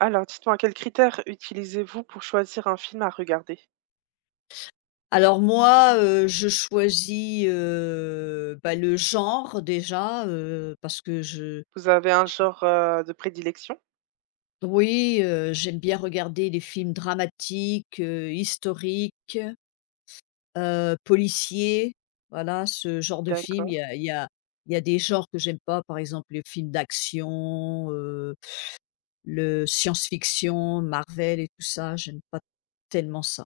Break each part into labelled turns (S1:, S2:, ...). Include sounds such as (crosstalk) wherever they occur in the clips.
S1: Alors, dites-moi, quels critères utilisez-vous pour choisir un film à regarder?
S2: Alors moi, je choisis, bah, le genre déjà, parce que je
S1: Vous avez un
S2: je
S1: genre, de prédilection?
S2: oui, j'aime bien regarder des films dramatiques, historiques, policiers, voilà ce genre de film.
S1: D'accord,
S2: Il y a il y a il y a des genres que j'aime pas, par exemple les films d'action, le science-fiction, Marvel et tout ça, j'aime pas tellement ça.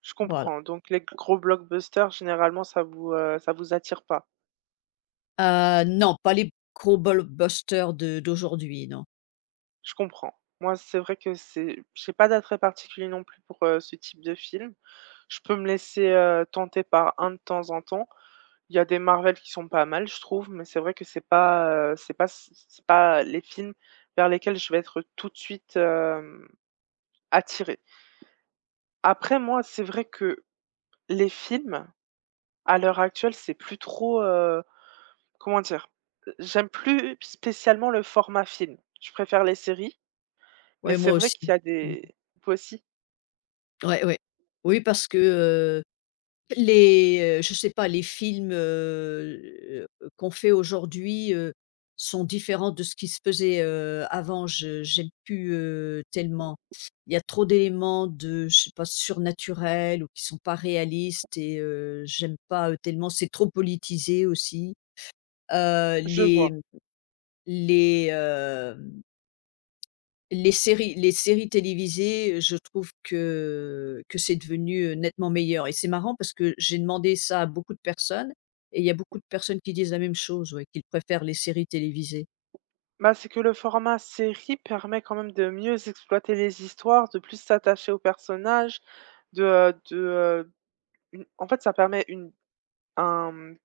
S1: je
S2: Voilà.
S1: comprends. Donc les gros blockbusters, généralement, ça vous attire pas.
S2: Non, pas les gros blockbusters de d'aujourd'hui, non.
S1: Je comprends. Moi, c'est vrai que c'est j'ai pas d'attrait particulier non plus pour, ce type de film. Je peux me laisser, tenter par un de temps en temps. Il y a des Marvel qui sont pas mal, je trouve, mais c'est vrai que c'est pas les films vers lesquels je vais être tout de suite attiré. Après moi, c'est vrai que les films, à l'heure actuelle, c'est plus trop, comment dire? J'aime plus spécialement le format film. Je préfère les séries, mais
S2: Ouais,
S1: c'est
S2: moi
S1: vrai
S2: aussi.
S1: qu'il y a
S2: Mmh.
S1: des Toi aussi?
S2: Ouais, ouais. Oui, parce que les, je sais pas, les films, qu'on fait aujourd'hui, sont différents de ce qui se faisait, avant. Je j'aime plus, tellement. Il y a trop d'éléments de, je sais pas, surnaturels ou qui sont pas réalistes et j'aime pas, tellement. C'est trop politisé aussi. Heu,
S1: Je
S2: les
S1: vois.
S2: les, euh, les séries télévisées, je trouve que c'est devenu nettement meilleur et c'est marrant parce que j'ai demandé ça à beaucoup de personnes et il y a beaucoup de personnes qui disent la même chose, ouais, qu'ils préfèrent les séries télévisées.
S1: Bah, c'est que le format série permet quand même de mieux exploiter les histoires, de plus s'attacher aux personnages, de, une en fait, ça permet une un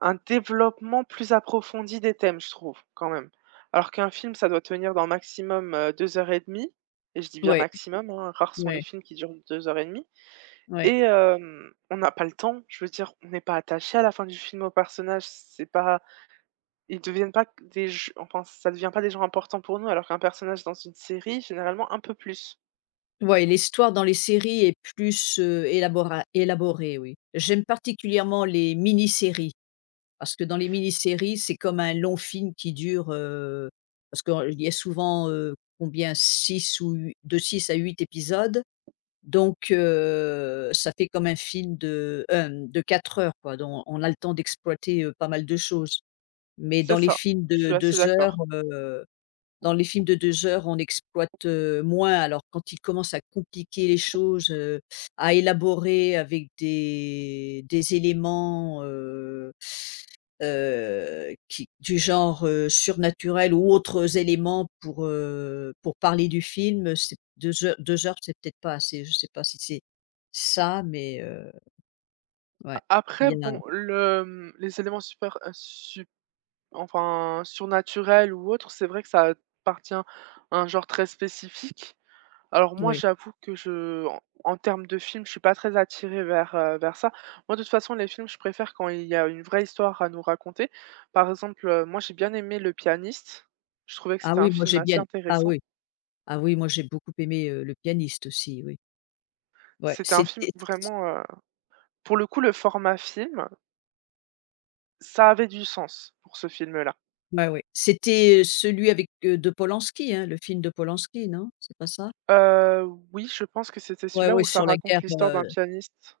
S1: un développement plus approfondi des thèmes, je trouve, quand même. Alors qu'un film, ça doit tenir dans maximum, 2 heures et demie, et je dis bien
S2: Ouais,
S1: maximum, hein, rares sont les
S2: ouais,
S1: films qui durent 2 heures et demie
S2: ouais.
S1: et on n'a pas le temps. Je veux dire, on n'est pas attaché à la fin du film aux personnages, c'est pas ils deviennent pas q des j enfin, ça devient pas des gens importants pour nous, alors qu'un personnage dans une série, généralement, un peu plus.
S2: Ouais, l'histoire dans les séries est plus, élabora élaborée, oui. J'aime particulièrement les mini-séries parce que dans les mini-séries, c'est comme un long film qui dure, parce qu'il y a souvent, combien? Six ou hu De 6 à 8 épisodes. Donc ça fait comme un film de 4 heures, quoi. Donc, on a le temps d'exploiter, pas mal de choses. Mais
S1: C'est
S2: dans les
S1: ça,
S2: films
S1: je
S2: de
S1: suis assez
S2: 2 heures,
S1: d'accord.
S2: heu, Dans les films de 2 heures, on exploite, moins. Alors quand ils commencent à compliquer les choses, à élaborer avec des éléments, qui du genre, surnaturel ou autres éléments pour parler du film, c'est 2 heures, c'est peut-être pas assez. Je sais pas si c'est ça, mais ouais,
S1: A
S2: il
S1: après
S2: y en
S1: bon,
S2: a.
S1: les éléments super, sup enfin surnaturels ou autres, c'est vrai que ça appartient à un genre très spécifique. Alors moi,
S2: Oui.
S1: j'avoue que je en en termes de films, je suis pas très attirée vers ça. Moi, de toute façon, les films, je préfère quand il y a une vraie histoire à nous raconter. Par exemple, moi, j'ai bien aimé Le Pianiste. Je trouvais que
S2: Ah
S1: c'était un
S2: oui, moi
S1: film
S2: j'ai
S1: assez
S2: bien ah
S1: intéressant.
S2: oui, ah oui, moi j'ai beaucoup aimé, Le Pianiste aussi, oui. Ouais,
S1: C'était un film
S2: c'était
S1: vraiment, pour le coup, le format film, ça avait du sens pour ce film-là.
S2: ouais, ouais. C'était, celui avec, de Polanski, hein, le film de Polanski, non? C'est pas ça?
S1: Heu, oui, je pense que c'était
S2: Ouais,
S1: celui-là
S2: ouais,
S1: où ça
S2: sur la
S1: raconte
S2: guerre,
S1: l'histoire d'un pianiste.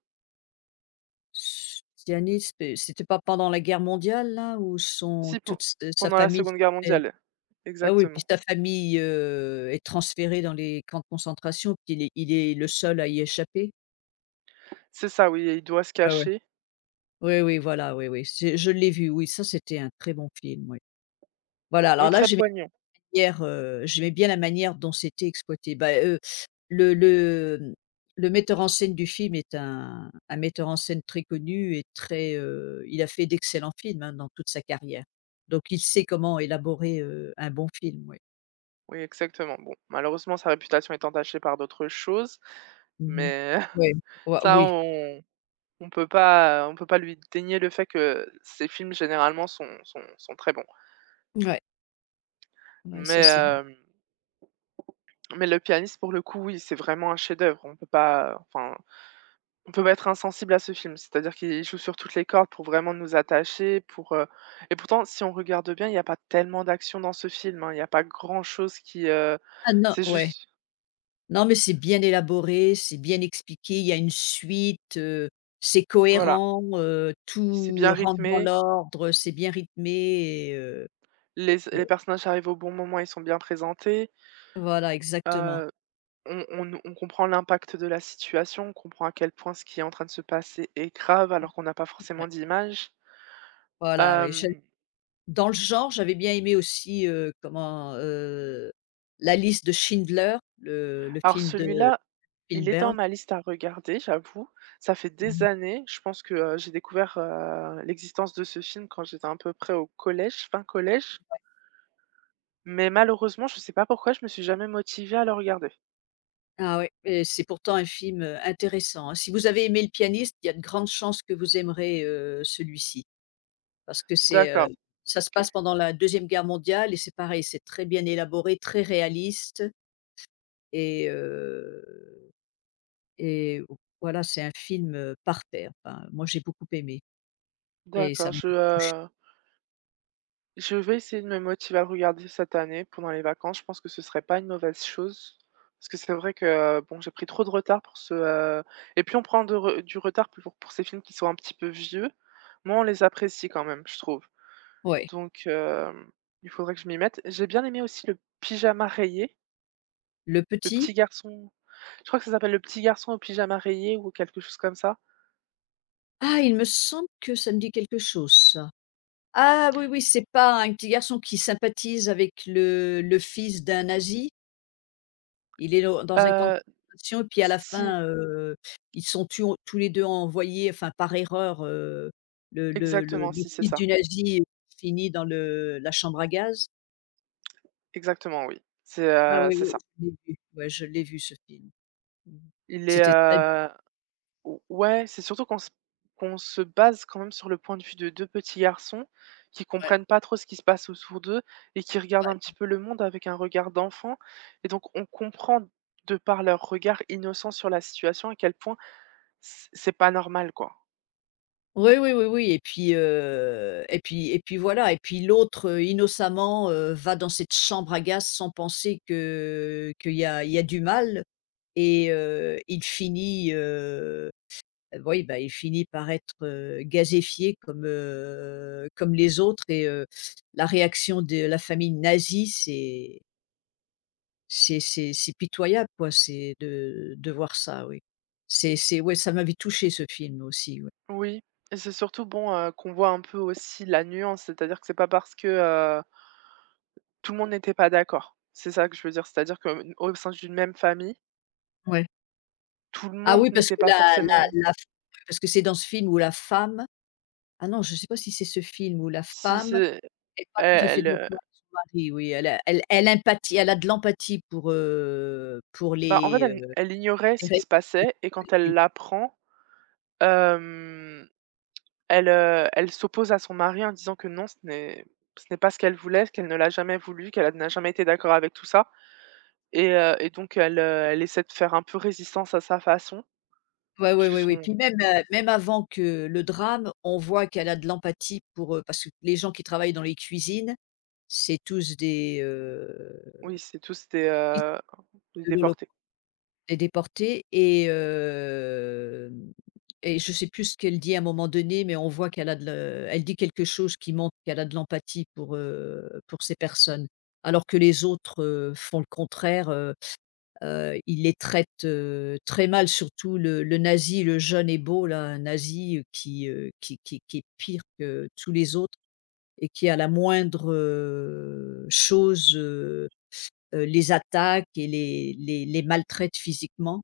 S2: Sionistes, c'était pas pendant la guerre mondiale là où son
S1: Si, pe
S2: toute s sa
S1: pendant la
S2: famille se
S1: Seconde Guerre
S2: fait.
S1: mondiale.
S2: Ah oui, puis
S1: Exactement.
S2: sa famille, est transférée dans les camps de concentration, puis il est le seul à y échapper?
S1: C'est ça, oui, et il doit se
S2: Ah ouais.
S1: cacher.
S2: Oui, oui, voilà, oui, oui, c'est je l'ai vu, oui, ça c'était un très bon film, oui. Voilà,
S1: Oui, très poignant.
S2: j'aimais bien la manière dont c'était exploité. Bah, le le, mmh, le metteur en scène du film est un metteur en scène très connu et très, il a fait d'excellents films, hein, dans toute sa carrière. Donc il sait comment élaborer, un bon film, oui.
S1: Oui, exactement. Bon, malheureusement, sa réputation est entachée par d'autres choses,
S2: Mmh.
S1: mais (laughs)
S2: Ouais, ouais,
S1: ça,
S2: oui,
S1: on peut pas lui dénier le fait que ses films, généralement, sont très bons.
S2: ouais, ouais, ça
S1: Mais
S2: c'est bon.
S1: hem, mais Le Pianiste, pour le coup, oui, c'est vraiment un chef-d'œuvre. On peut pas, enfin, on peut pas être insensible à ce film. C'est-à-dire qu'il joue sur toutes les cordes pour vraiment nous attacher. Et pourtant, si on regarde bien, il n'y a pas tellement d'action dans ce film, hein. Il n'y a pas grand-chose qui,
S2: Ah non,
S1: c'est
S2: ouais,
S1: juste
S2: non, mais c'est bien élaboré, c'est bien expliqué, il y a une suite, c'est
S1: Voilà,
S2: cohérent,
S1: c'est
S2: tout
S1: bien
S2: rentre dans
S1: rythmé
S2: l'ordre, c'est bien rythmé.
S1: Les les personnages arrivent au bon moment, ils sont bien présentés,
S2: Voilà, exactement.
S1: heu, on comprend l'impact de la situation, on comprend à quel point ce qui est en train de se passer est grave alors qu'on n'a pas
S2: Ouais.
S1: forcément d'image.
S2: Voilà, oui, j'ai
S1: Hem,
S2: dans le genre, j'avais bien aimé aussi, comment, La Liste de Schindler, le
S1: alors
S2: film de
S1: celui-là, il est dans
S2: Spielberg.
S1: ma liste à regarder, j'avoue. Ça fait des
S2: Mmh.
S1: années, je pense que, j'ai découvert, l'existence de ce film quand j'étais à peu près au collège, fin collège, mais malheureusement, je ne sais pas pourquoi, je me suis jamais motivée à le regarder.
S2: Ah oui, et c'est pourtant un film, intéressant, hein. Si vous avez aimé Le Pianiste, il y a de grandes chances que vous aimerez, celui-ci parce que
S1: D'accord,
S2: ça se
S1: OK.
S2: passe pendant la Deuxième Guerre mondiale et c'est pareil, c'est très bien élaboré, très réaliste et heu et voilà, c'est un film, parfait. Enfin, moi, j'ai beaucoup aimé et
S1: D'accord,
S2: ça m'a
S1: je,
S2: beaucoup touchée.
S1: heu Je vais essayer de me motiver à regarder cette année pendant les vacances. Je pense que ce serait pas une mauvaise chose. Parce que c'est vrai que bon, j'ai pris trop de retard pour et puis on prend de re du retard pour ces films qui sont un petit peu vieux. Moi on les apprécie quand même, je trouve.
S2: Ouais,
S1: Donc, il faudrait que je m'y mette. J'ai bien aimé aussi le pyjama rayé,
S2: le
S1: le petit
S2: petit?
S1: garçon. Je crois que ça s'appelle Le petit garçon au pyjama rayé ou quelque chose comme ça.
S2: Ah, il me semble que ça me dit quelque chose, ça. Ah oui, oui, c'est pas un petit garçon qui sympathise avec le fils d'un nazi? Il est dans un camp de
S1: Heu,
S2: concentration et puis à la
S1: si
S2: fin, ils sont tu tous les 2 envoyés, enfin par erreur, le le le
S1: exactement,
S2: le
S1: si c'est
S2: fils
S1: ça.
S2: du nazi finit dans le la chambre à gaz.
S1: Exactement, oui, c'est,
S2: Ah
S1: heu,
S2: oui,
S1: c'est
S2: oui,
S1: ça.
S2: je l'ai vu, ouais, je l'ai vu ce film. Mmh.
S1: Il est,
S2: C'était très Ouais,
S1: Ou ouais, c'est surtout qu'on se base quand même sur le point de vue de 2 petits garçons qui
S2: ouais.
S1: comprennent pas trop ce qui se passe autour d'eux et qui regardent un petit peu le monde avec un regard d'enfant. Et donc on comprend, de par leur regard innocent sur la situation, à quel point c'est pas normal, quoi.
S2: Oui, oui, oui, oui, et puis, voilà, et puis l'autre, innocemment, va dans cette chambre à gaz sans penser que qu'il y a il y a du mal et il finit, oui, bah, il finit par être, gazéfié comme, comme les autres et la réaction de la famille nazie, c'est pitoyable, quoi, c'est de voir ça, oui. C'est Ouais, ça m'avait touché ce film aussi, ouais.
S1: Oui, et c'est surtout bon, qu'on voit un peu aussi la nuance, c'est-à-dire que c'est pas parce que, heu, tout le monde n'était pas d'accord. C'est ça que je veux dire, c'est-à-dire que, au sein d'une même famille,
S2: Ouais.
S1: tout le
S2: Ah
S1: monde
S2: oui,
S1: n'était pas forcément
S2: parce que c'est dans ce film où la femme ah non, je ne sais pas si c'est ce film où la
S1: si
S2: femme
S1: c'est
S2: est pas tout à fait
S1: elle,
S2: d'accord avec son mari, oui, elle a elle elle empathie elle a de l'empathie pour
S1: Bah, en fait, elle ignorait
S2: les
S1: ce qui se passait, et quand elle
S2: rescapés.
S1: l'apprend, hem, elle s'oppose à son mari en disant que non, ce n'est pas ce qu'elle voulait, qu'elle ne l'a jamais voulu, qu'elle n'a jamais été d'accord avec tout ça, et donc elle essaie de faire un peu résistance à sa façon
S2: Ouais, ouais,
S1: puisque
S2: ouais, oui,
S1: son
S2: puis même, même avant que le drame, on voit qu'elle a de l'empathie parce que les gens qui travaillent dans les cuisines, c'est tous des,
S1: Oui, c'est tous des
S2: de l'Holocauste.
S1: déportés.
S2: Des déportés et je sais plus ce qu'elle dit à un moment donné, mais on voit qu'elle a de le elle dit quelque chose qui montre qu'elle a de l'empathie pour ces personnes. Alors que les autres, font le contraire, ils les traitent, très mal, surtout le nazi, le jeune et beau là, un nazi, qui est pire que tous les autres et qui à la moindre, chose, les attaque et les maltraite physiquement.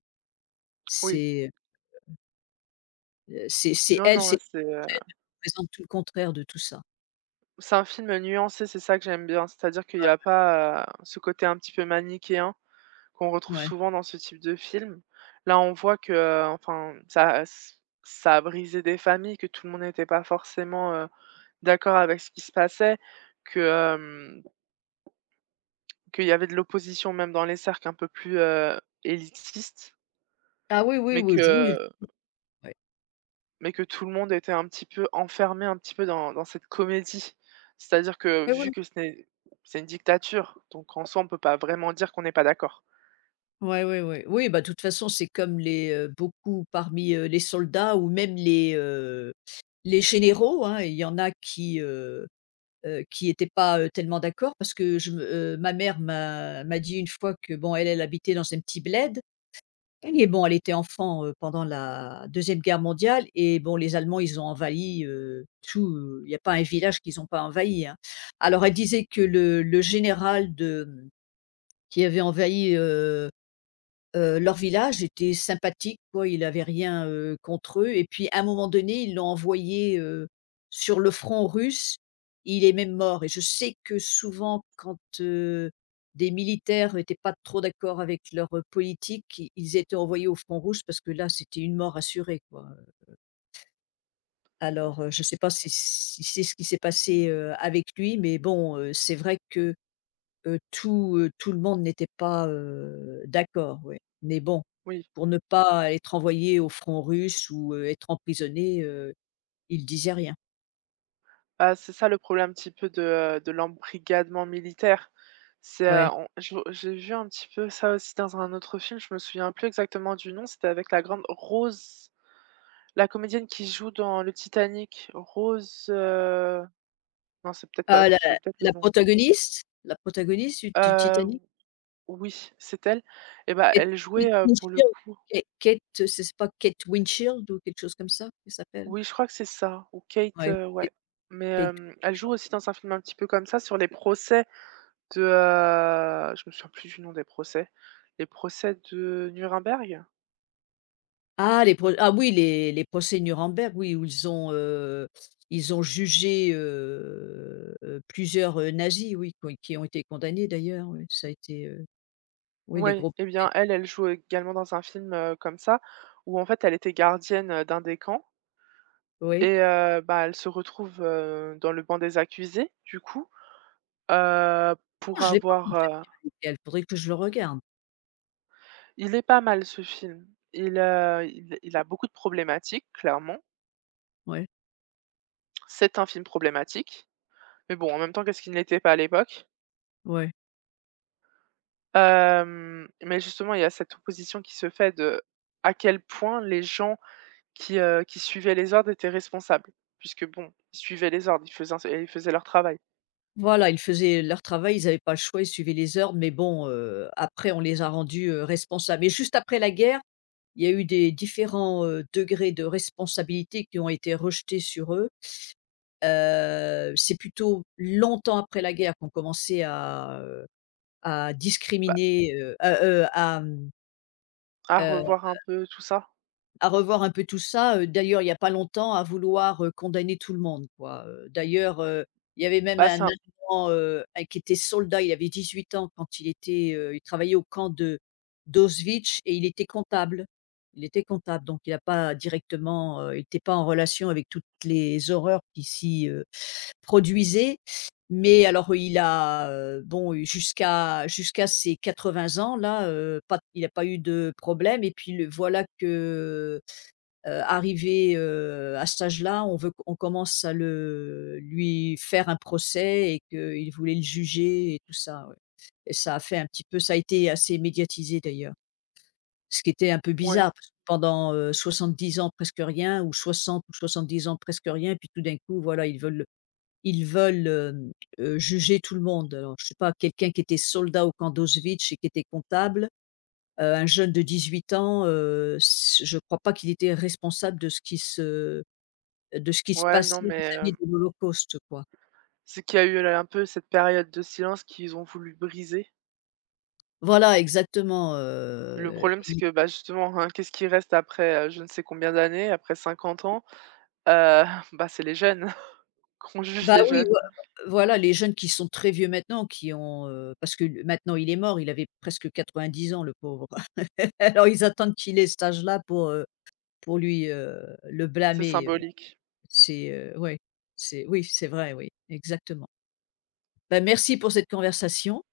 S1: Oui.
S2: C'est, c'est
S1: Non,
S2: elle,
S1: non,
S2: c'est
S1: c'est, heu,
S2: Elle représente tout le contraire de tout ça.
S1: c'est un film nuancé, c'est ça que j'aime bien. C'est-à-dire qu'il y a pas, ce côté un petit peu manichéen qu'on retrouve
S2: Ouais.
S1: souvent dans ce type de film. Là, on voit que, enfin, ça a brisé des familles, que tout le monde n'était pas forcément, d'accord avec ce qui se passait, que, qu'il y avait de l'opposition même dans les cercles un peu plus, élitistes,
S2: Ah oui, oui,
S1: mais
S2: oui,
S1: que
S2: je oui, ouais.
S1: mais que tout le monde était un petit peu enfermé un petit peu dans cette comédie. C'est-à-dire que
S2: Oui, oui.
S1: vu que ce n'est c'est une dictature, donc en soi, on peut pas vraiment dire qu'on n'est pas d'accord.
S2: Ouais, ouais, ouais. Oui, bah, de toute façon, c'est comme beaucoup parmi, les soldats ou même les généraux, hein. Il y en a qui n'étaient pas, tellement d'accord parce que ma mère m'a dit une fois que bon, elle, elle habitait dans un petit bled. Et bon, elle était enfant, pendant la Deuxième Guerre mondiale et bon, les Allemands, ils ont envahi, tout, il y a pas un village qu'ils n'ont pas envahi, hein. Alors elle disait que le général de, qui avait envahi, leur village était sympathique, quoi, il n'avait rien, contre eux et puis à un moment donné, ils l'ont envoyé, sur le front russe. Il est même mort et je sais que souvent quand, des militaires étaient pas trop d'accord avec leur, politique, i ils étaient envoyés au front russe parce que là, c'était une mort assurée, quoi. Alors, je ne sais pas si c'est ce qui s'est passé, avec lui, mais bon, c'est vrai que tout le monde n'était pas, d'accord, oui. Mais bon,
S1: Oui.
S2: pour ne pas être envoyé au front russe ou, être emprisonné, ils disaient rien.
S1: Bah, c'est ça le problème un petit peu de l'embrigadement militaire. C'est,
S2: Ouais.
S1: on je j'ai vu un petit peu ça aussi dans un autre film, je me souviens plus exactement du nom, c'était avec la grande Rose, la comédienne qui joue dans le Titanic. Rose, non, c'est peut-être pas
S2: Ah, la
S1: c'est peut-être le
S2: la
S1: nom.
S2: protagoniste la protagoniste du
S1: Heu,
S2: Titanic,
S1: oui, c'est elle. Et bah,
S2: Kate
S1: elle
S2: Kate
S1: jouait, pour le
S2: Winshield,
S1: coup,
S2: C'est pas Kate Winshield ou quelque chose comme ça qu'elle s'appelle?
S1: oui, je crois que c'est ça. Ou Kate,
S2: Ouais,
S1: heu, ouais,
S2: Kate
S1: mais,
S2: Kate
S1: hem, elle joue
S2: Winshield.
S1: aussi dans un film un petit peu comme ça sur les procès. Je me souviens plus du nom des procès. Les procès de Nuremberg?
S2: Ah les pro Ah oui, les procès Nuremberg, oui, où ils ont jugé, plusieurs, nazis, oui, qui ont été condamnés d'ailleurs, oui. Ça a été, oui, les
S1: Oui.
S2: gros
S1: Eh bien, elle, elle joue également dans un film, comme ça, où en fait, elle était gardienne, d'un des camps,
S2: oui.
S1: et bah, elle se retrouve, dans le banc des accusés, du coup,
S2: Oh,
S1: pour
S2: je l'ai pas vu,
S1: avoir, heu
S2: il faudrait que je le regarde.
S1: il est pas mal ce film. Il a beaucoup de problématiques, clairement.
S2: Ouais,
S1: C'est un film problématique, mais bon, en même temps, qu'est-ce qu'il n'était pas à l'époque?
S2: ouais.
S1: Mais justement, il y a cette opposition qui se fait de à quel point les gens qui suivaient les ordres étaient responsables. Puisque bon, ils suivaient les ordres, ils faisaient leur travail.
S2: Voilà, ils faisaient leur travail, ils avaient pas le choix, ils suivaient les ordres, mais bon, après on les a rendus, responsables. Et juste après la guerre, il y a eu des différents, degrés de responsabilité qui ont été rejetés sur eux. C'est plutôt longtemps après la guerre qu'on commençait à
S1: Bah,
S2: discriminer,
S1: à revoir un peu tout ça.
S2: à revoir un peu tout ça, d'ailleurs il y a pas longtemps à vouloir, condamner tout le monde, quoi, d'ailleurs, il y avait même
S1: Bah,
S2: un
S1: c'est un
S2: Allemand, un qui était soldat, il avait 18 ans quand il était, il travaillait au camp de d'Auschwitz et il était comptable. Il était comptable donc il n'a pas directement, il était pas en relation avec toutes les horreurs qui s'y produisait. Mais alors, il a, bon, eu jusqu'à ses 80 ans là, pas il n'a pas eu de problème et puis le voilà que, arrivé, à cet âge-là, on commence à le lui faire un procès et qu'il voulait le juger et tout ça, ouais. Et ça a fait un petit peu Ça a été assez médiatisé d'ailleurs. Ce qui était un peu
S1: Ouais,
S2: bizarre parce que pendant, 70 ans presque rien ou 60 ou 70 ans presque rien et puis tout d'un coup voilà, ils veulent, juger tout le monde. Alors je sais pas, quelqu'un qui était soldat au camp d'Auschwitz et qui était comptable, un jeune de 18 ans, s je ne crois pas qu'il était responsable de ce qui se
S1: ouais, non,
S2: passait
S1: mais,
S2: vis-à-vis
S1: heu,
S2: de l'Holocauste, quoi.
S1: c'est qu'il y a eu là un peu cette période de silence qu'ils ont voulu briser.
S2: Voilà, exactement,
S1: Le problème, c'est
S2: il
S1: que, bah, justement, hein, qu'est-ce qui reste après, je ne sais combien d'années, après 50 ans? Heu, (laughs) bah, c'est les jeunes, (laughs) qu'on juge
S2: bah,
S1: les
S2: oui,
S1: jeunes.
S2: voilà, les jeunes qui sont très vieux maintenant, qui ont, parce que l maintenant il est mort, il avait presque 90 ans, le pauvre. (laughs) Alors ils attendent qu'il ait cet âge-là pour lui, le
S1: C'est
S2: blâmer.
S1: symbolique.
S2: C'est, ouais, c'est oui, c'est vrai, oui, exactement. Bah, merci pour cette conversation.